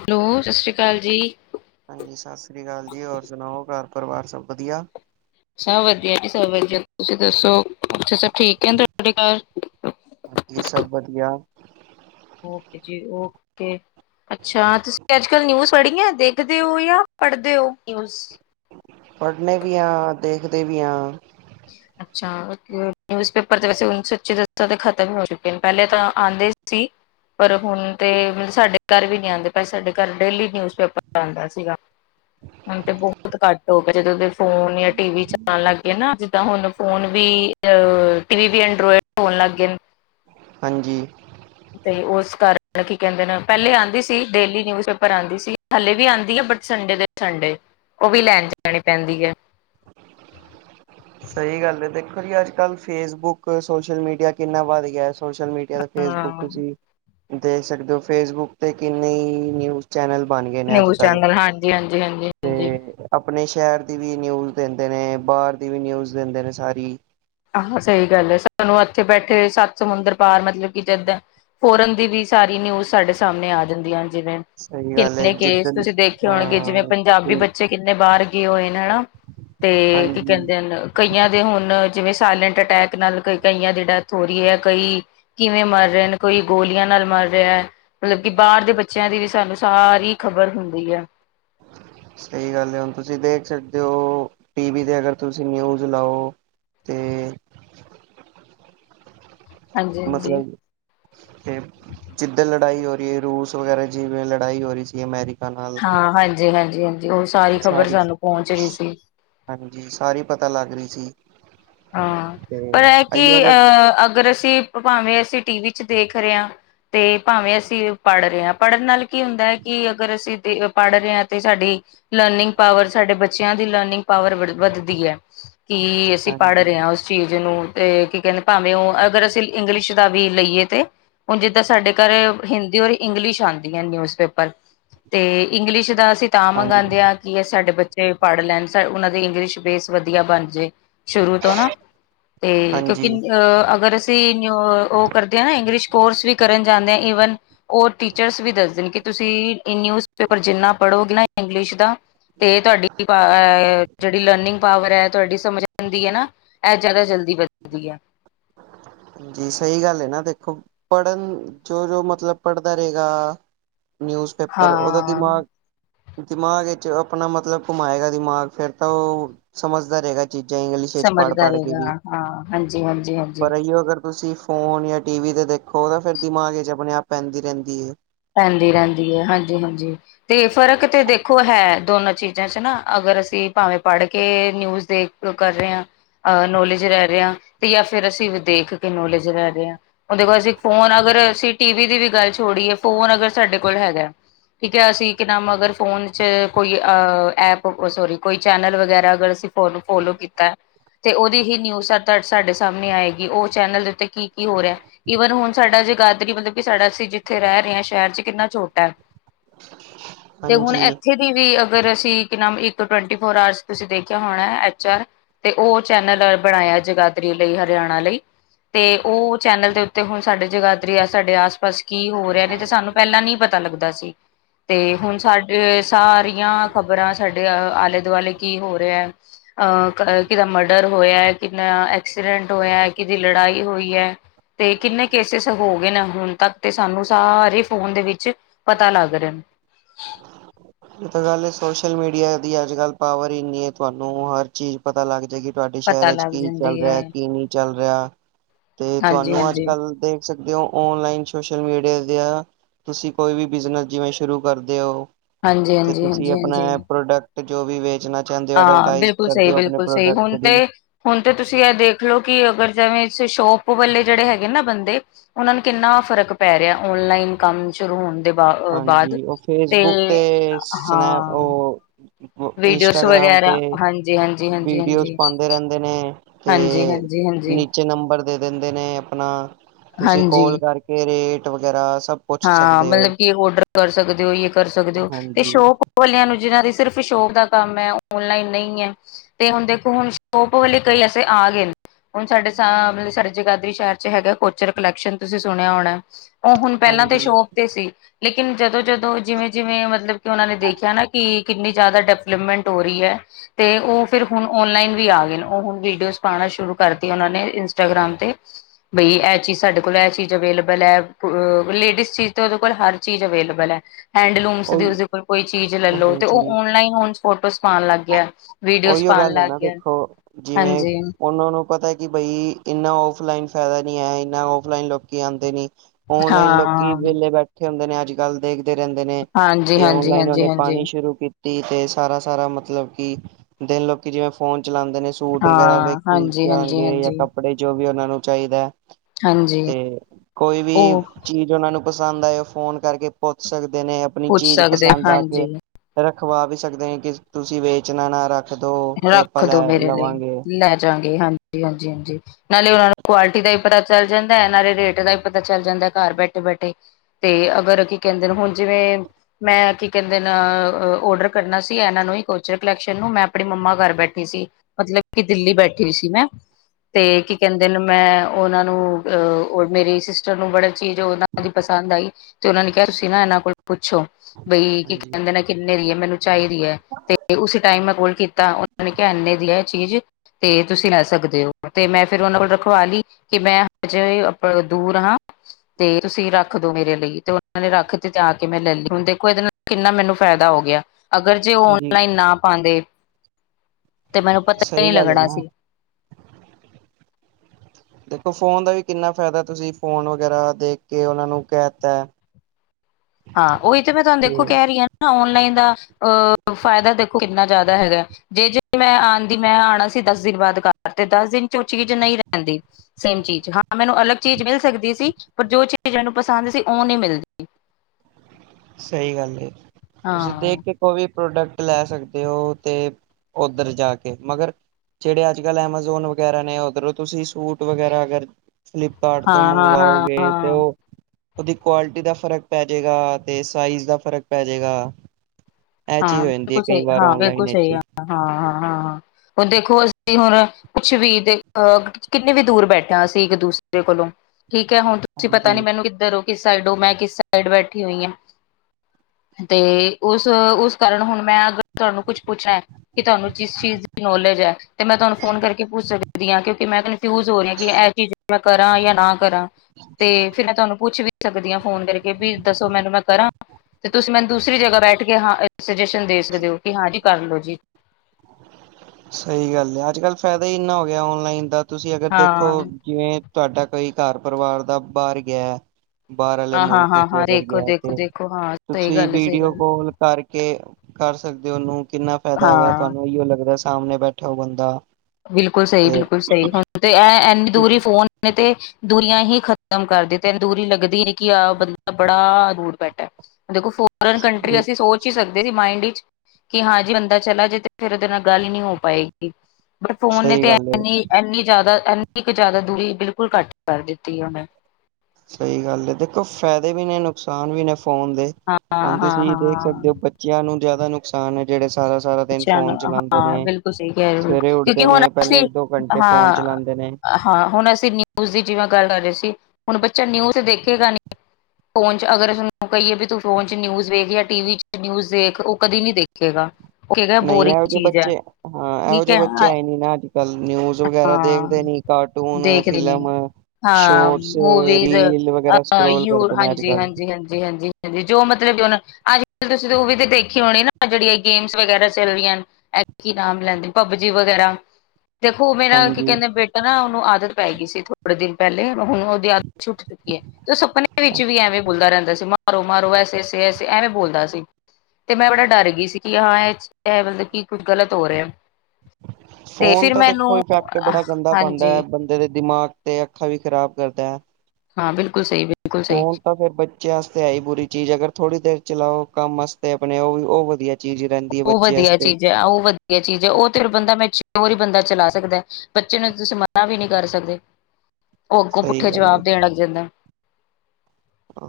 Hello. ਸਤਿ ਸ਼੍ਰੀ ਅਕਾਲ ਜੀ ਹਾਂਜੀ। ਸਤਿ ਸ਼੍ਰੀ ਅਕਾਲ ਜੀ, ਹੋਰ ਸੁਣਾਓ ਘਰ ਪਰਿਵਾਰ ਸਭ ਵਧੀਆ। ਸਭ ਵਧੀਆ ਜੀ। ਸਭ ਵਧੀਆ। ਤੁਸੀਂ ਦੱਸੋ ਉੱਥੇ ਸਭ ਠੀਕ ਆ ਤੁਹਾਡੇ ਘਰ। ਕੀ ਸਭ ਵਧੀਆ ਓਕੇ ਜੀ ਓਕੇ ਅੱਛਾ। ਤੁਸੀਂ ਅੱਜ ਕ ਨਿਊਜ ਪੜ੍ਹੀਏ, ਦੇਖਦੇ ਹੋ ਜਾਂ ਪੜ੍ਹਦੇ ਹੋ ਨਿਊਜ ਪੜ੍ਹਨੇ ਵੀ ਹਾਂ, ਦੇਖਦੇ ਵੀ ਹਾਂ। [inaudible] ਅਚਾਨਕ ਨਿਊਜ਼ ਪੇਪਰ ਤੇ ਵੈਸੇ, ਸੱਚੀ ਦਸਾਂ ਤੇ ਖਤਮ ਹੋ ਚੁੱਕੇ ਨੇ, ਪਹਿਲੇ ਤਾਂ ਆਉਂਦੇ ਸੀ। ਪਰ ਹੁਣ ਤੇ ਸਾਡੇ ਘਰ ਵੀ ਨਹੀ ਆਂਦੇ ਪਏ। ਸਾਡੇ ਘਰ ਡੇਲੀ ਨਿਊਜ਼ ਪੇਪਰ ਆਂਦਾ ਸੀਗਾ। ਹੁਣ ਤੇ ਬਹੁਤ ਘੱਟ ਹੋ ਗਿਆ। ਜਦੋਂ ਉਹ ਫੋਨ ਜਾਂ ਟੀ ਵੀ ਚੱਲਣ ਲੱਗ ਗਏ ਨਾ। ਤਾਂ ਹੁਣ ਫੋਨ ਵੀ, ਅਹ ਟੀ-ਵੀ, ਵੀ ਐਂਡਰੋਇਡ ਹੋਣ ਲੱਗ ਗਏ ਨੇ ਹਾਂਜੀ ਤੇ ਉਸ ਕਾਰਨ ਕੀ ਕਹਿੰਦੇ ਨੇ, ਪਹਿਲੇ ਆਉਂਦੀ ਸੀ। ਡੇਲੀ ਨਿਊਜ਼ਪੇਪਰ ਆਉਂਦੀ ਸੀ। ਹਾਲੇ ਵੀ ਆਉਂਦੀ ਆ। ਬਟ ਸੰਡੇ ਦੇ ਸੰਡੇ, ਉਹ ਵੀ ਲੈਣ ਜਾਣੀ ਪੈਂਦੀ ਆ। ਸਹੀ ਗੱਲ ਹੈ। ਦੇਖੋ ਜੀ ਅੱਜ ਕੱਲ੍ਹ ਫੇਸਬੁੱਕ ਸੋਸ਼ਲ ਮੀਡੀਆ ਕਿੰਨਾ ਵੱਧ ਗਿਆ। ਸੋਸ਼ਲ ਮੀਡੀਆ ਤੇ ਫੇਸਬੁੱਕ ਹਾਂ ਤੁਸੀਂ ਦੇਖ ਸਕਦੇ ਹੋ। ਫੇਸਬੁੱਕ ਤੇ ਕਿੰਨੀ ਨਿਊਜ਼ ਚੈਨਲ ਬਣ ਗਏ ਨੇ ਅੱਜ ਨਿਊਜ਼ ਕੱਲ ਚੈਨਲ ਹਾਂਜੀ ਹਾਂਜੀ ਹਾਂਜੀ ਤੇ ਹਾਂਜੀ ਆਪਣੇ ਸ਼ਹਿਰ ਦੀ ਵੀ ਨਿਊਜ਼ ਦਿੰਦੇ ਨੇ, ਬਾਹਰ ਦੀ ਵੀ ਨਿਊਜ਼ ਦਿੰਦੇ ਨੇ ਸਾਰੀ। ਆਹੋ ਸਹੀ ਗੱਲ ਏ। ਸਾਨੂੰ ਇੱਥੇ ਬੈਠੇ ਸੱਤ ਸਮੁੰਦਰ ਪਾਰ, ਮਤਲਬ ਕਿ ਜਿੱਦਾਂ ਫੋਰਨ ਦੀ ਵੀ ਸਾਰੀ ਨਿਊਜ਼ ਸਾਡੇ ਸਾਹਮਣੇ ਆ ਜਾਂਦੀ ਆ। ਜਿਵੇਂ ਸਹੀ ਗੱਲ ਹੈ ਕਿੰਨੇ ਕੇਸ ਜਿੱਦਣ ਤੁਸੀਂ ਦੇਖੇ ਹੋਣਗੇ। ਜਿਵੇਂ ਹਾਂ ਪੰਜਾਬੀ ਬੱਚੇ ਕਿੰਨੇ ਬਾਹਰ ਗਏ ਹੋਏ ਨੇ ਹਨਾ। ਤੇ ਕੀ ਹਾਂਜੀ ਕਹਿੰਦੇ ਨੇ, ਕਈਆਂ ਦੇ ਹੁਣ ਜਿਵੇਂ ਸਾਇਲੈਂਟ ਅਟੈਕ ਨਾਲ ਕਈ ਕਈਆਂ ਦੀ ਡੈਥ ਹੋ ਰਹੀ ਹੈ। ਕਈ ਕਿਵੇਂ ਮਰ ਰਹੇ ਨੇ ਕੋਈ ਗੋਲੀਆਂ ਨਾਲ ਮਰ ਰਿਹਾ ਹੈ। ਮਤਲਬ ਕਿ ਬਾਹਰ ਦੇ ਬੱਚਿਆਂ ਦੀ ਵੀ ਸਾਨੂੰ ਸਾਰੀ ਖ਼ਬਰ ਹੁੰਦੀ ਹੈ। [inaudible] ਸਹੀ ਗੱਲ ਹੈ। ਹੁਣ ਤੁਸੀਂ ਦੇਖ ਸਕਦੇ ਹੋ ਟੀ ਵੀ ਤੇ ਅਗਰ ਤੁਸੀਂ ਨਿਊਜ਼ ਲਾਓ। ਤੇ ਹਾਂਜੀ-ਹਾਂਜੀ ਮਤਲਬ ਤੇ ਜਿੱਦਾਂ ਲੜਾਈ ਹੋ ਰਹੀ ਹੈ। ਰੂਸ ਵਗੈਰਾ ਜਿਵੇਂ ਲੜਾਈ ਹੋ ਰਹੀ ਸੀ ਅਮੈਰੀਕਾ ਨਾਲ ਹਾਂ। ਹਾਂਜੀ ਹਾਂਜੀ ਹਾਂਜੀ ਉਹ ਸਾਰੀ ਖ਼ਬਰ ਸਾਨੂੰ ਪਹੁੰਚ ਰਹੀ ਸੀ। ਹਾਂਜੀ ਸਾਰੀ ਪਤਾ ਲੱਗ ਰਹੀ ਸੀ। ਹਾਂ। ਤੇ ਪਰ ਇਹ ਆਈਓ ਕਿ ਅਗਰ ਅਹ ਅਗਰ ਅਸੀਂ ਭਾਵੇਂ ਅਸੀਂ ਟੀ ਵੀ ਚ ਦੇਖ ਰਹੇ ਹਾਂ। ਤੇ ਭਾਵੇਂ ਅਸੀਂ ਪੜ੍ਹ ਰਹੇ ਹਾਂ। ਪੜ੍ਹਨ ਨਾਲ ਕੀ ਹੁੰਦਾ ਹੈ, ਕਿ ਅਗਰ ਅਸੀਂ ਪੜ੍ਹ ਰਹੇ ਹਾਂ ਤੇ ਸਾਡੀ ਲਰਨਿੰਗ ਪਾਵਰ, ਸਾਡੇ ਬੱਚਿਆਂ ਦੀ ਲਰਨਿੰਗ ਪਾਵਰ ਵੱਧਦੀ ਹੈ। ਕੀ ਪੜ੍ਹ ਹਾਂਜੀ ਰਹੇ ਹਾਂ। ਉਸ ਚੀਜ਼ ਨੂੰ ਤੇ ਕੀ ਕਹਿੰਦੇ ਭਾਵੇਂ, ਉਹ ਅਗਰ ਅਸੀਂ ਇੰਗਲਿਸ਼ ਦਾ ਵੀ ਲਈਏ ਤੇ ਹੁਣ ਜਿੱਦਾਂ ਸਾਡੇ ਘਰ ਹਿੰਦੀ ਔਰ ਇੰਗਲਿਸ਼ ਆਉਂਦੀ ਹੈ ਨਿਊਜ਼ਪੇਪਰ ਤੇ ਇੰਗਲਿਸ਼ ਦਾ ਅਸੀ ਤਾਂ ਹਾਂਜੀ ਮੰਗਵਾਉਂਦੇ ਆ। ਕਿ ਇਹ ਸਾਡੇ ਬੱਚੇ ਪੜ੍ਹ ਲੈਣ ਉਹਨਾਂ ਦੀ ਇੰਗਲਿਸ਼ ਬੇਸ ਵਧੀਆ ਬਣ ਜੇ। ਸ਼ੁਰੂ ਤੋਂ ਨਾ। ਤੇ ਕਿਉਂਕਿ ਹਾਂਜੀ ਅਹ ਅਗਰ ਅਸ ਸੀਂ, ਉਹ ਕਰਦੇ ਹ ਨਾ। ਇੰਗਲਿਸ਼ ਕੋਰਸ ਵੀ ਕਰਨ ਜਾਂਦੇ ਆ ਈਵਨ ਉਹ ਟੀਚਰਸ ਵੀ ਦੱਸਦੇ ਨੇ, ਕਿ ਤੁਸੀਂ ਇਹ ਨਿਊਜ਼ ਪੇਪਰ ਜਿੰਨਾ ਪੜ੍ਹੋਗੇ ਨਾ ਇੰਗਲਿਸ਼ ਦਾ ਤੇ ਤੁਹਾਡੀ ਜਿਹੜੀ ਲਰਨਿੰਗ ਪਾਵਰ ਹੈ ਤੁਹਾਡੀ ਸਮਝ ਜਾਂਦੀ ਹੈ ਨਾ। ਇਹ ਜ਼ਿਆਦਾ ਜਲਦੀ ਵਧਦੀ ਆ। ਜੀ ਸਹੀ ਗੱਲ ਹੈ ਨਾ ਦੇਖੋ। ਪੜ੍ਹਨ ਜੋ-ਜੋ ਮਤਲਬ ਪੜ੍ਹਦਾ ਰਹੇਗਾ। ਨਿਊਜ਼ ਪੇਪਰ ਉਹਦਾ ਹਾਂ ਦਿਮਾਗ ਦਿਮਾਗ ਵਿੱਚ ਆਪਣਾ ਮਤਲਬ, ਘੁਮਾਏਗਾ ਦਿਮਾਗ, ਫੇਰ ਤਾਂ ਉਹ ਸਮਝਦਾ ਰਹੇਗਾ। ਚੀਜ਼ਾਂ ਇੰਗਲਿਸ਼ ਵਿੱਚ ਪੜ੍ਹ- ਸਮਝਦਾ ਪੜ੍ਹ ਕੇ ਵੀ, ਰਹੇਗਾ ਹਾਂ ਹਾਂਜੀ ਹਾਂਜੀ ਹਾਂਜੀ ਪਰ ਇਹੀਓ ਅਗਰ ਤੁਸੀਂ ਫੋਨ ਜਾਂ ਟੀ ਵੀ ਤੇ ਦੇਖੋ ਤਾਂ। ਫੇਰ ਦਿਮਾਗ ਵਿੱਚ ਆਪਣੇ ਆਪ ਪੈਂਦੀ ਰਹਿੰਦੀ ਏ। ਪੈਂਦੀ ਰਹਿੰਦੀ ਹੈ। ਹਾਂਜੀ ਹਾਂਜੀ ਤੇ ਫਰਕ ਤੇ ਦੇਖੋ ਹੈ ਦੋਨਾਂ ਚੀਜ਼ਾਂ ਚ ਨਾ, ਅਗਰ ਅਸੀਂ ਭਾਵੇਂ ਪੜ੍ਹ ਕੇ ਨਿਊਜ਼ ਦੇ ਕਰ ਰਹੇ ਹਾਂ ਅ ਨੌਲੇਜ ਰਹਿ ਰਹੇ ਆਂ ਤੇ ਜਾਂ ਫਿਰ ਅਸੀਂ ਦੇਖ ਕੇ ਨੌਲੇਜ ਰਹਿ ਰਹੇ ਆਂ, ਉਹਦੇ ਕੋਲ ਅਸੀਂ ਫੋਨ ਅਗਰ ਅਸੀਂ ਟੀਵੀ ਦੀ ਵੀ, ਗੱਲ ਛੋੜੀਏ ਫੋਨ ਅਗਰ ਸਾਡੇ ਕੋਲ ਹੈਗਾ ਠੀਕ ਹੈ, ਅਸੀਂ ਕਿ ਨਾਮ, ਅਗਰ ਫੋਨ ਚ ਕੋਈ ਅ ਐਪ, ਸੋਰੀ ਕੋਈ ਚੈਨਲ, ਵਗੈਰਾ ਅਗਰ ਅਸੀਂ ਫੋਲੋ, ਫੋਲੋ ਕੀਤਾ ਤੇ, ਉਹਦੀ ਹੀ ਨਿਊਜ਼ ਸਾਡੇ ਸਾਹਮਣੇ ਆਏਗੀ। ਚੈਨਲ ਦੇ ਉੱਤੇ ਕੀ ਕੀ ਹੋ ਰਿਹਾ? ਈਵਨ ਹੁਣ ਸਾਡਾ ਜਗਾਦਰੀ ਮਤਲਬ, ਕਿ ਸਾਡਾ ਅਸੀਂ ਜਿੱਥੇ ਰਹਿ ਰਹੇ ਹਾਂ, ਸ਼ਹਿਰ ਚ ਕਿੰਨਾ ਛੋਟਾ ਹੈ, ਤੇ ਹੁਣ ਹਾਂਜੀ, ਇੱਥੇ ਵੀ ਅਗਰ ਅਸੀਂ, ਕੀ ਨਾਮ, ਇੱਕ ਟਵੰਟੀ ਫੋਰ ਆਰਸ ਤੁਸੀਂ ਦੇਖਿਆ ਹੋਣਾ ਐਚ- ਆਰ ਤੇ ਉਹ ਚੈਨਲ ਬਣਾਇਆ, ਜਗਾਦਰੀ ਲਈ ਹਰਿਆਣਾ ਲਈ ਤੇ ਉਹ ਚੈਨਲ ਦੇ ਉੱਤੇ, ਹੁਣ ਸਾਡੇ ਜਗਾਦਰੀ ਸਾਡੇ ਆਸ ਪਾਸ ਕੀ ਹੋ ਰਿਹਾ ਤੇ ਸਾਨੂੰ ਪਹਿਲਾਂ, ਨੀ ਤਾ ਲੱਗਦਾ ਸੀ। ਤੇ ਹੁਣ ਸਾਡੇ, ਸਾਰੀਆਂ ਖ਼ਬਰਾਂ ਸਾਡੇ ਅ ਆਲੇ ਦੁਆਲੇ ਕੀ ਹੋ ਰਿਹਾ। ਅ ਕਿਦਾ ਮਰਡਰ ਹੋਇਆ ਹੈ? ਕਿਨਾ ਐਕਸੀਡੈਂਟ ਹੋਇਆ ਹੈ? ਕਿਦੀ ਲੜਾਈ ਹੋਈ ਹੈ? ਤੇ ਕਿੰਨੇ ਕੇਸਿਸ ਹੋ ਗਏ ਨੇ, ਹੁਣ ਤੱਕ ਤੇ ਸਾਨੂੰ ਸਾਰੇ ਫੋਨ ਦੇ ਵਿੱਚ, ਪਤਾ ਲੱਗ ਰਿਹਾ ਇਹ ਤਾਂ ਗੱਲ ਸੋਸ਼ਲ ਮੀਡੀਆ ਦੀ ਅੱਜ -ਕੱਲ ਪਾਵਰ ਇੰਨੀ ਐ, ਤੁਹਾਨੂੰ ਹਰ ਚੀਜ਼ ਪਤਾ ਲੱਗ ਜਾਏਗੀ। ਤੁਹਾਡੇ ਸ਼ਹਿਰ ਪਤਾ ਵਿੱਚ ਲੱਗ ਕੀ ਚੱਲ ਜਾਂਦੀ ਹੈ ਰਿਹਾ, ਕੀ ਨਹੀਂ ਚੱਲ ਰਿਹਾ, ਤੇ ਹਾਂਜੀ ਤੁਹਾਨੂੰ ਅੱਜ- ਹਾਂਜੀ ਕੱਲ ਦੇ ਸਕਦੇ ਹੋ, ਔਨਲਾਈਨ ਸੋਸ਼ਲ ਮੀਡੀਆ ਦੀਆਂ ਤੁਸੀਂ ਕੋਈ ਵੀ ਬਿਜਨਸ ਜਿਵੇਂ ਸ਼ੁਰੂ ਕਰਦੇ ਹੋ। ਹਾਂਜੀ ਤੇ ਹਾਂਜੀ ਤੁਸੀਂ, ਹਾਂਜੀ ਹਾਂਜੀ ਆਪਣਾ ਪ੍ਰੋਡਕਟ ਜੋ ਵੀ ਵੇਚਣਾ ਚਾਹੁੰਦੇ ਹੋ ਹਾਂ, ਐਡਵਰਟਾਈਜ਼ ਬਿਲਕੁਲ ਕਰਦੇ ਸਹੀ- ਹੋ ਆਪਣੇ ਬਿਲਕੁਲ ਸਹੀ, ਪ੍ਰੋਡਕਟ ਹੁਣ ਦੀ। ਤੇ ਹੁਣ ਤਾਂ, ਤੁਸੀਂ ਐ ਦੇਖ ਲਓ ਕਿ, ਅਗਰ ਜਿਵੇਂ ਸ਼ੋਪ ਵਾਲੇ ਜਿਹੜੇ ਹੈਗੇ ਨਾ, ਬੰਦੇ ਉਹਨਾਂ ਨੂੰ ਕਿੰਨਾ ਫ਼ਰਕ ਪੈ ਰਿਹਾ, ਔਨਲਾਈਨ ਕੰਮ ਸ਼ੁਰੂ ਹੋਣ ਦੇ ਬਾਅਦ ਹਾਂਜੀ, ਉਹ ਤੇ ਫੇਸਬੁੱਕ ਤੇ ਸਨੈਪ ਹਾਂ ਉਹ ਵੀਡੀਓਜ਼ ਇੰਸਟਾਗ੍ਰਾਮ, ਵਗੈਰਾ ਤੇ ਹਾਂਜੀ ਹਾਂਜੀ ਹਾਂਜੀ ਵੀਡੀਓਜ਼ ਹਾਂਜੀ ਪਾਉਂਦੇ ਰਹਿੰਦੇ ਨੇ ਹਾਂਜੀ ਤੇ, ਹਾਂਜੀ ਹਾਂਜੀ ਨੀਚੇ ਨੰਬਰ ਦੇ ਦਿੰਦੇ ਨੇ ਆਪਣਾ, ਤੁਸੀਂ ਹਾਂਜੀ ਕੋਲ ਕਰਕੇ ਰੇਟ ਵਗੈਰਾ ਸਭ ਪੁੱਛ ਹਾਂ, ਸਕਦੇ ਹੋ ਮਤਲਬ ਕਿ ਔਡਰ ਕਰ ਸਕਦੇ ਓ, ਯੇ ਕਰ ਸਕਦੇ ਓ, ਤੇ ਹਾਂਜੀ ਸ਼ੋਪ ਔਨਲਾਈਨ ਜਿਹਨਾਂ ਦੀ ਸਿਰਫ਼ ਸ਼ੋਪ ਦਾ ਕੰਮ ਹੈ, ਔਨਲਾਈਨ ਨਈ ਐ। ਤੇ ਹੁਨ ਦੇਖੋ, ਹੁਨ ਸ਼ੋਪ ਵਾਲੇ ਕਈ ਐਸੇ ਆ ਗਏ ਨ। ਹੁਣ ਸਾਡੇ ਸ ਮਤਲਬ ਸਾਡੇ ਜਗਾਦਰੀ ਸ਼ਹਿਰ 'ਚ ਹੈਗਾ 'ਕੋਚਰ ਕਲੈਕਸ਼ਨ' ਤੁਸੀਂ ਸੁਣਿਆ ਹੋਣਾ ਉਹ ਹੁਨ ਪਹਿਲਾਂ ਤੇ ਹਾਂਜੀ ਸ਼ੌਪ ਤੇ ਸੀ। ਲੇਕਿਨ ਜਦੋਂ -ਜਦੋਂ, ਜਿਵੇਂ -ਜਿਵੇਂ, ਮਤਲਬ ਕਿ ਉਹਨਾਂ ਨੇ ਦੇਖਿਆ ਨਾ, ਕਿ ਕਿੰਨੀ ਜ਼ਿਆਦਾ ਡਿਵਲਪਮੈਂਟ ਹੋ ਰਹੀ ਹੈ। ਤੇ ਉਹ ਫਿਰ, ਹੁਣ ਓਨਲਾਈਨ ਵੀ ਆ ਗਏ ਨ, ਉਹ ਹੁਣ ਵੀਡੀਓਸ ਪਾਉਣਾ ਸ਼ੁਰੂ ਕਰਤੀ ਉਹਨਾਂ ਨੇ, ਇੰਸਟਾਗ੍ਰਾਮ ਤੇ ਬਈ ਐਹ ਚੀਜ਼ ਸਾਡੇ ਕੋਲ ਐਹ ਚੀਜ਼ ਅਵੇਲੇਬਲ ਹੈ ਪ ਲੇਡੀਜ਼ ਚੀਜ਼ ਤੇ ਉਹਦੇ ਕੋਲ ਹਰ ਚੀਜ਼ ਅਵੇਲੇਬਲ ਹੈ। ਹੈਂਡਲੂਮਸ ਦੇ ਉਹੀ ਉਸ ਦੇ ਕੋਲੋ ਕੋਈ ਚੀਜ਼ ਲੈਲੋ, ਤੇ ਉਹ ਹਾਂਜੀ ਓਨਲਾਈਨ ਓਨਸ ਫੋਟੋਸ ਪਾਣ ਲੱਗ ਗਿਐ। ਓਹੀਓ ਗੱਲ ਐ ਨਾ ਦੇਖੋ ਜਿਵੇਂ ਹਾਂਜੀ ਉਹਨਾਂ ਨੂੰ ਪਤਾ ਕਿ ਬਈ ਇੰਨਾ ਔਫਲਾਈਨ ਫਾਇਦਾ ਨੀ ਹੈ ਇਨਾ ਔਫਲਾਈਨ ਲੋਕੀ ਆਂਦੇ ਨਹੀਂ। ਔਨਲਾਈਨ ਲੋਕੀ ਹਾਂ ਵੇਲੇ ਬੈਠ ਕਹਿੰਦੇ ਨੇ ਅੱਜ- ਕੱਲ੍ਹ ਦੇਖਦੇ ਰਹਿੰਦੇ ਨੇ ਹਾਂਜੀ ਤੇ ਹਾਂਜੀ ਓਨਲਾਈਨ ਹਾਂਜੀ ਉਹਨੇ ਹਾਂਜੀ ਪਾਣੀ ਸ਼ੁਰੂ ਕੀਤ ਤੇ-ਤੇ ਸਾਰਾ-ਸਾਰਾ ਮਤਲਬ ਕੀ ਦਿਨ ਲੋਕੀ ਜਿਵੇਂ ਫੋਨ ਚਲਾਂਦੇ ਨੇ ਸੂਟ ਵਗੈਰਾ ਵੀ ਹਾਂ ਵਿੱਕ ਹਾਂਜੀ ਹਾਂਜੀ ਜਾਣਗੇ ਜਾਂ ਹਾਂਜੀ ਕੱਪੜੇ, ਜੋ ਵੀ ਉਹਨਾ ਨੂੰ ਚਾਹੀਦੈ। ਹਾਂਜੀ ਤੇ ਕੋਈ ਵੀ ਉਹ ਚੀਜ਼ ਜੋ ਉਹਨਾਂ ਨੂੰ ਪਸੰਦ ਆਏ ਉਹ ਫੋਨ ਕਰਕੇ ਪੁੱਛ ਸਕਦੇ ਨੇ ਆਪਣੀ ਪੁੱਛ ਚੀਜ਼ ਸਕਦੇ ਪਸੰਦ ਆ ਕੇ ਹਾਂਜੀ ਰਖਵਾ ਵੀ ਸਕਦੇ ਨੇ ਜੇ ਤੁਸੀਂ ਵੇਚਣਾ ਨਾ ਰੱਖ ਦੋ ਤੇ ਆਪਾਂ ਰੱਖ ਲੈ ਦੋ ਮੇਰੇ ਲਈ, ਲਵਾਂਗੇ। ਲੈ ਜਾਂਗੇ ਹਾਂਜੀ, ਹਾਂਜੀ, ਹਾਂਜੀ। ਨਾਲੇ ਉਹਨਾਂ ਨੂੰ ਕੁਆਲਿਟੀ ਦਾ ਈ ਪਤਾ ਚੱਲ ਜਾਂਦਾ ਨਾਲੇ ਰੇਟ ਦਾ ਈ ਪਤਾ ਚੱਲ ਜਾਂਦਾ ਘਰ ਬੈਠੇ-ਬੈਠੇ ਤੇ ਅਗਰ ਕੀ ਕਹਿੰਦੇ ਨੇ ਹੁਣ ਜਿਵੇਂ ਮੈਂ ਕੀ ਕਹਿੰਦੇ ਨਾ, ਔਡਰ ਕਰਨਾ ਸੀ ਇਹਨਾਂ ਨੂੰ, 'ਕੋਚਰ ਕਲੈਕਸ਼ਨ' ਨੂੰ ਮੈਂ ਆਪਣੇ ਮੰਮਾ ਘਰ ਬੈਠੀ ਸੀ, ਮਤਲਬ ਕਿ ਦਿੱਲੀ ਬੈਠੀ ਸੀ ਮੈਂ। ਤੇ ਕੀ ਕਹਿੰਦੇ ਨੇ ਮੈਂ ਉਹਨਾਂ ਨੂੰ ਅਹ ਉਹ ਮੇਰੀ ਸਿਸਟਰ ਨੂੰ ਬੜਾ ਚੀਜ਼ ਉਹ ਨਾ ਦੀ ਪਸੰਦ ਆਈ, ਤੇ ਉਨਾਂ ਨੇ ਕਿਆ ਤੁਸੀਂ ਨਾ ਇਨਾਂ ਕੋਲ ਪੁੱਛੋ। ਬਈ ਕੀ ਹਾਂਜੀ। ਕੇਂਦੇ ਨੇ ਕਿੰਨੇ ਦੀ ਐ ਮੈਨੂੰ ਚਾਈਦੀ ਐ, ਤੇ ਉਸੀ ਟਾਈਮ ਮੈਂ ਕੋਲ ਕੀਤੀ ਤਾਂ ਉਨਾਂ ਨੇ ਕਿਆ ਇਨੇ ਦੀ ਏ ਚੀਜ਼, ਤੇ ਤੁਸੀਂ ਲੈ ਸਕਦੇ ਓ। ਤੇ ਮੈਂ ਫੇਰ ਉਨਾਂ ਕੋਲ ਰਖਵਾ ਲੀ ਕਿ ਮੈਂ ਹਜੇ ਅ ਅਪ ਦੂਰ ਹਾਂ। ਤੇ ਤੁਸੀਂ ਰੱਖ ਦੋ ਮੇਰੇ ਲਈ, ਤੇ ਉਨਾਂ ਨੇ ਰੱਖ ਤੇ ਆ ਕੇ ਮੈਂ ਲੈ ਲੀ, ਹੁਣ ਦੇਖੋ ਏਦੇ ਨਾਲ ਕਿੰਨਾ ਮੈਨੂੰ ਫੈਦਾ ਹੋ ਗਿਆ, ਅਗਰ ਜੇ ਓ ਜੀ ਔਨਲਾਈਨ ਨਾ ਪਾਂਦੇ ਤੇ ਮੈਨੂੰ ਪਤਾ ਇ ਨੀ ਸਹੀ ਗੱਲ ਹੈ ਲੱਗਣਾ ਨਾ। ਸੀ। ਦੇਖੋ ਫੋਨ ਦਾ ਵੀ ਕਿੰਨਾ ਫੈਦਾ ਤੁਸੀਂ ਫੋਨ ਵਗੈਰਾ ਦੇਖ ਕੇ ਉਨਾਂ ਨੂੰ ਕੈ ਤੈ। ਹਾਂ ਓਈ ਤੇ ਮੈਂ ਤਾਨੂੰ ਦੇਖੋ ਕੈ ਰੀ ਆਂ। ਔਨਲਾਈਨ ਦਾ ਅਹ ਫੈਦਾ ਦੇਖੋ ਕਿੰਨਾ ਜਾਦਾ ਹੈਗੈ। ਜੇ ਜੇ ਮੈਂ ਆਦੀ ਮੈਂ ਆਣਾ ਸੀ ਦਸ ਦਿਨ ਬਾਦ ਘਾਰ, ਤੇ ਦਸ ਦਿਨ ਚ ਓ ਚੀਜ਼ ਨਈ ਰੈਂਦੀ। ਸੇਮ ਚੀਜ਼ ਹਾਂ ਮੈਨੂੰ ਅਲੱਗ ਚੀਜ਼ ਮਿਲ ਸਕਦੀ ਸੀ, ਪਰ ਜੋ ਚੀਜ਼ ਮੈਨੂੰ ਪਸੰਦ ਸੀ ਓ ਨੀ ਮਿਲਦੀ। ਸਈ ਗੱਲ ਏ, ਹਾਂ ਤੁਸੀਂ ਦੇਖ ਕੇ ਓ ਵੀ ਪ੍ਰੋਡਕਟ ਲੈ ਸਕਦੇ ਓ ਤੇ, ਓਧਰ ਜਾ ਕੇ ਮਗਰ ਜੇੜੇ ਅੱਜ ਕੱਲ੍ਹ ਐਮਾਜੋਨ ਵਗੈਰਾ ਨੇ ਓਧਰੋਂ ਤੁਸੀਂ ਸੂਟ ਵਗੈਰਾ ਅਗਰ ਫਲਿਪ ਕਾਰਟ ਤੋਂ ਹਾਂ ਹਾਂ ਹਾਂ ਮੰਗਵਾਓਗੇ ਤੇ ਓ ਹਾਂ ਓਦੀ ਕੁਆਲਿਟੀ ਦਾ ਫ਼ਰਕ ਪੈ ਜੇਗਾ, ਤੇ ਸਾਈਜ਼ ਦਾ ਫ਼ਰਕ ਪੈ ਜੇਗਾ। ਹਾਂ ਬਿਲਕੁਲ ਸਈ, ਹਾਂ ਬਿਲਕੁਲ ਸਈ ਹਾਂ, ਹਾਂ, ਹਾਂ, ਹਾਂ, ਹਾਂ, ਹੁਣ ਦੇਖੋ ਅਸੀਂ ਹੁਣ ਕੁਛ ਵੀ ਦੇ ਅਹ ਕਿੰਨੇ ਵੀ ਦੂਰ ਬੈਠੇ ਹਾਂ ਅਸੀਂ ਇੱਕ ਦੂਸਰੇ ਕੋਲੋਂ, ਠੀਕ ਐ ਹੁਣ ਤੁਸੀ ਪਤਾ ਨੀ ਹਾਂਜੀ ਮੈਨੂੰ ਕਿੱਧਰ ਓ? ਕਿਸ ਸਾਈਡ ਓ ਮੈਂ ਕਿਸ ਸਾਈਡ ਬੈਠੀ ਹੋਈ ਆਂ, ਤੇ ਉਸ ਉਸ ਕਾਰਣ ਹੁਣ ਮੈਂ ਅਗਰ ਤੁਆਨੂੰ ਕੁੱਛ ਪੁੱਛੈਂ ਕਿ ਤਾਨੂੰ ਜਿਸ ਚੀਜ਼ ਦੀ ਨੌਲੇਜ ਐ, ਤੇ ਮੈਂ ਤੁਆਨੂੰ ਫੋਨ ਕਰਕੇ ਪੁੱਛ ਸਕਦੀ ਆਂ ਕਿਉਂਕਿ ਮੈਂ ਫਿਊਜ ਹੋ ਰੀ ਕਿ ਐ ਚੀਜ਼ ਮੈਂ ਕਰਾਂ ਯਾਂ ਨਾ ਕਰਾਂ, ਤੇ ਫੇਰ ਮੈਂ ਤੁਆਨੂੰ ਪੁੱਛ ਵੀ ਸਕਦੀ ਆਂ ਫੋਨ ਕਰਕੇ ਵੀ ਦੱਸੋ ਮੈਨੂੰ ਮੈਂ ਕਰਾਂ, ਤੇ ਤੁਸੀਂ ਮੈਨੂੰ ਦੂਸਰੀ ਜਗ੍ਹਾ ਬੈਠ ਉੱਠ ਕੇ ਹਾਂ ਸੁਜੈਸ਼ਨ ਦੇ ਸਕਦੇ ਓ ਕਿ ਹਾਂ ਜੀ ਕਰ ਲੋ ਜੀ। ਸਈ ਗੱਲ ਐ ਅੱਜ ਕੱਲ ਫੈਦਾ ਈ ਏਨਾ ਹੋ ਗਿਆ ਔਨਲਾਈਨ ਦਾ, ਤੁਸੀਂ ਅਗਰ ਹਾਂ ਦੇਖੋ ਜਿਵੇਂ ਤਾਡਾ ਕੋਈ ਘਰ ਪਰਵਾਰ ਦਾ ਬਾਰ ਗਿਐ। ਬਾਰ ਅਲੇ ਹਾਂ ਹਾਂ ਮੁਲਕ ਹਾਂ 'ਚ' ਹਾਂ ਅਗਰ ਦੇਖੋ ਗਿਆ ਦੇਖੋ ਤੇ, ਦੇਖੋ ਹਾਂ ਸਹੀ ਤੁਸੀਂ ਗੱਲ ਹੈ ਸਹੀ ਵੀਡੀਓ ਗੱਲ ਕੋਲ ਕਰਕੇ ਕਰ ਸਕਦੇ ਓ ਉਨੂੰ ਕਿੰਨਾ ਫ਼ੈਦਾ ਹੈਗਾ ਹਾਂ ਤੁਆਨੂੰ ਓਈਓ ਲੱਗਦਾ ਸਾਮਣੇ ਬੈਠਾ ਓ ਬੰਦਾ। ਬਿਲਕੁਲ ਸਈ- ਤੇ ਬਿਲਕੁਲ ਸਈ, ਹੁਣ ਤੇ ਐ ਏਨੀ ਦੂਰੀ ਫੋਨ ਨੇ ਤੇ ਦੂਰੀਆਂ ਹੀ ਖ਼ਤਮ ਕਰ ਦਿਤੀ ਤੈਨੂੰ ਦੂਰੀ ਲੱਗਦੀ ਨੀ ਕਿ ਆਹ ਬੰਦਾ ਬੜਾ ਦੂਰ ਬੈਠਾ। ਦੇਖੋ ਫੋਰਨ ਕੰਟਰੀ ਅਸੀਂ ਸੋਚ ਪੁੱਛ ਈ ਸਕਦੇ ਸੀ ਮਾਇਂਡ ਇੱਚ, ਕੀ ਹਾਂ ਜੀ ਬੰਦਾ ਚਲਾ ਜੇ ਤੇ ਫਿਰ ਉਦੇ ਨਾਲ ਗੱਲ ਈ ਨੀ ਹੋ ਪਾਏਗੀ। ਬ ਫੋਨ ਨੇ ਸਹੀ ਤੇ ਗੱਲ ਹੈ ਐਨੀ ਐਨੀ ਜ਼ਾਦਾ ਏਨੀ ਕੁ ਜ਼ਾਦਾ ਦੂਰੀ ਬਿਲਕੁਲ ਘੱਟ ਕਰ ਦਿੱਤੀ ਉਨੇ। ਸਈ ਗੱਲ ਏ, ਦੇਖੋ ਫੈਦੇ ਵੀ ਨੇ ਨੁਕਸਾਨ ਵੀ ਨੇ ਫੋਨ ਦੇ, ਹਾਂ ਹਾਂ ਹੁਨ ਹਾਂ ਤੁਸੀਂ ਦੇਖ ਹਾਂ ਸਕਦੇ ਓ ਬ ਬੱਚਿਆਂ ਨੂੰ ਜਾਦਾ ਨੁਕਸਾਨ ਏ ਜੇੜੇ ਸਾਰਾ-ਸਾਰਾ ਬੱਚਿਆਂ ਨੂੰ ਹਾਂ ਬਿਲਕੁਲ ਸਈ ਕੈ ਰੇ ਓ, ਸਵੇਰੇ ਕਿਉਂਕਿ ਉੱਠਦੇ ਹੁਣ ਨੇ ਅਸੀਂ, ਪਹਿਲੇ ਇੱਕ ਦੋ ਘੰਟੇ ਫੋਨ ਹਾਂ ਚਲਾਉਂਦੇ ਨੇ ਹਾਂ ਹੁਣ ਅਸੀਂ ਨਿਊਜ਼ ਦੀ ਜਿਵੇਂ ਗੱਲ ਕਰ ਰੇ ਸੀ, ਹੁਣ ਬੱਚਾ ਨਿਊਜ਼ ਤੇ ਦੇਖੇਗਾ ਨੀ। ਫੋਨ ਚ ਅਗਰ ਅਸੀ ਓਨੂੰ ਕਹੀਏ ਵੀ ਤੂੰ ਫੋਨ' ਚ ਨਿਊਜ਼ ਵੇਖ ਜਾਂ ਟੀਵੀ 'ਚ' ਨਿਊਜ਼ ਦੇਖ ਓ ਕਦੇ ਨੀ ਦੇਖੇਗਾ। ਉਹ ਕਹੇਗਾ ਨਈ ਏਹੋ ਬੋਰਿੰਗ ਜੇ ਚੀਜ਼ ਹੈ ਬੱਚੇ ਹਾਂ ਏਹੋ ਠੀਕ ਜੇ ਹੈ ਬੱਚੇ ਐ ਨੀ ਨਾ ਅੱਜ ਕੱਲ੍ਹ, ਨਿਊਜ਼ ਵਗੈਰਾ ਹਾਂ ਦੇਖਦੇ ਨੀ। ਕਾਰਟੂਨ, ਦੇਖਦੇ ਨੀ। ਫਿਲਮ ਹਾਂ ਸ਼ੋਟਸ, ਮੂਵੀਜ਼ ਰੀਲ ਵਗੈਰਾ ਅ ਸਕਰੋਲ ਯੂ ਕਰਦੇ ਨੇ ਅੱਜ ਹਾਂਜੀ ਕੱਲ। ਹਾਂਜੀ, ਹਾਂਜੀ, ਹਾਂਜੀ ਜੋ ਮਲਬ ਬੀ ਉਨਾਂ ਅੱਜ ਕੱਲ ਤੁਸੀਂ ਓ ਵੀ ਤਾਂ ਦੇਖੇ ਹੋਣੀ ਨਾ ਜੇੜੀਆਂ ਗੇਮਸ ਵਗੈਰਾ ਚੱਲ ਰੀਆਂ ਨ। ਐ ਕੀ ਨਾਮ ਲੈਂਦੇ ਪਬਜੀ ਵਗੈਰਾ, ਦੇਖੋ ਮੇਰਾ ਕੀ ਹਾਂਜੀ ਕੇਂਦੇ ਬੇਟ ਨਾ ਉਨੂੰ ਆਦਤ ਪੈ ਗਈ ਸੀ ਥੋੜੇ ਦਿਨ ਪੈਲੇ ਹੁਣ ਓਦੀ ਆਦਤ ਛੁੱਟ ਚੁੱਕੀ ਏ, ਸ ਪਨੇ ਵਿੱਚ ਵੀ ਐਵੇਂ ਬੋਲਦਾ ਰੇਂਦਾ ਸੀ ਮਾਰੋ -ਮਾਰੋ ਐਸੇ ਐਸੇ -ਐਸੇ ਐਵੇਂ ਬੋਲਦਾ ਸੀ। ਤੇ ਮੈਂ ਬੜਾ ਡਰ ਗਈ ਸੀ ਕਿ ਹਾਂ ਐ ਐ ਮਲਬ ਕੀ ਕੁੱਝ ਗ਼ਲਤ ਓ ਰਿਆ। ਫੋਨ ਤਾਂ ਦੇਖੋ ਇਫੈਕਟ ਬੜਾ ਗੰਦਾ ਪਾਂਦਾ ਐ। ਹਾਂਜੀ ਬੰਦ ਫੇਰ ਏ ਦਿਮਾਗ ਤੇ ਅੱਖਾਂ ਵੀ ਖ਼ਰਾਬ ਕਰਦਾ। ਹਾਂ ਬਿਲਕੁਲ ਸਈ। ਬਿਲ- ਫੋਣ ਤਾਂ ਫਿਰ- ਬੱਚਿਆਂ ਅੲਤੇ ਐਈ ਬੁਰੀ ਚੀਜ਼ ਏ ਅਗਰ ਥੋੜੀ ਦੇਰ ਚਲਾਓ ਕੰਮ ਵਸਤੇ ਆਪਣੇ ਓ ਓ ਵਧੀਆ। ਚੀਜ਼ ਰਹਿੰਦੀ ਹੈ ਓ ਬੱਚੇ ਵਧੀਆ ਵਾਸਤੇ ਚੀਜ਼ ਐ। ਓ ਵਧੀਆ ਚੀਜ਼ ਐ। ਓ ਤੇ ਬੰਦਾ ਮੈਂਚਿਓਰ ਈ ਬੰਦਾ ਚਲਾ ਸਕਦਾ। ਬੱਚੇ ਨੂੰ ਤੁਸੀਂ ਮਨਾ ਵੀ ਨੀ ਕਰ ਸਕਦੇ। ਓ ਅੱਗੋਂ ਸਹੀ ਪੁੱਠੇ ਗੱਲ ਹੈ ਜਵਾਬ ਦੇਣ ਲੱਗ ਜਾਂਦਾ।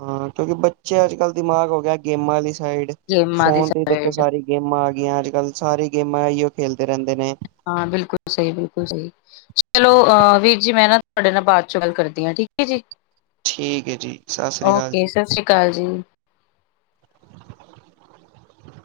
ਹਾਂ ਕਿਉਂਕਿ ਬੱਚੇ ਅੱਜ ਕੱਲ੍ਹ ਦਿਮਾਗ ਹੋ ਗਿਆ ਗੇਮਾਂ ਅਲੀ ਸਾਈਡ ਗੇਮਾਂ ਦੀ ਫੋਨ ਤੇ- ਸਾਈਡ ਸਾਰੀ ਗੇਮਾਂ ਆ ਗਈਆਂ। ਅੱਜ ਕੱਲ੍ਹ ਸਾਰੀ ਗੇਮਾਂ ਐ ਈਓ ਖੇਲਦੇ ਰੇਂਦੇ ਨੇ। ਹਾਂ ਬਿਲਕੁਲ ਸਈ -ਬਿਲਕੁਲ ਸਈ। ਚਲੋ ਅ ਵੀਰ ਜੀ ਮੈਂ ਨਾ ਤੁਆਡੇ ਨਾਲ ਬਾਦ ਚੋਂ ਗੱਲ ਕਰਦੀ ਆਂ। ਠੀਕ ਏ ਜੀ। ਠੀਕ ਹੈ ਜੀ ਸਤਿ ਸ੍ਰੀ ਅਕਾਲ ਜੀ ਓਕੇ ਸਾਸਰੀ ਕਾਲ ਜੀ।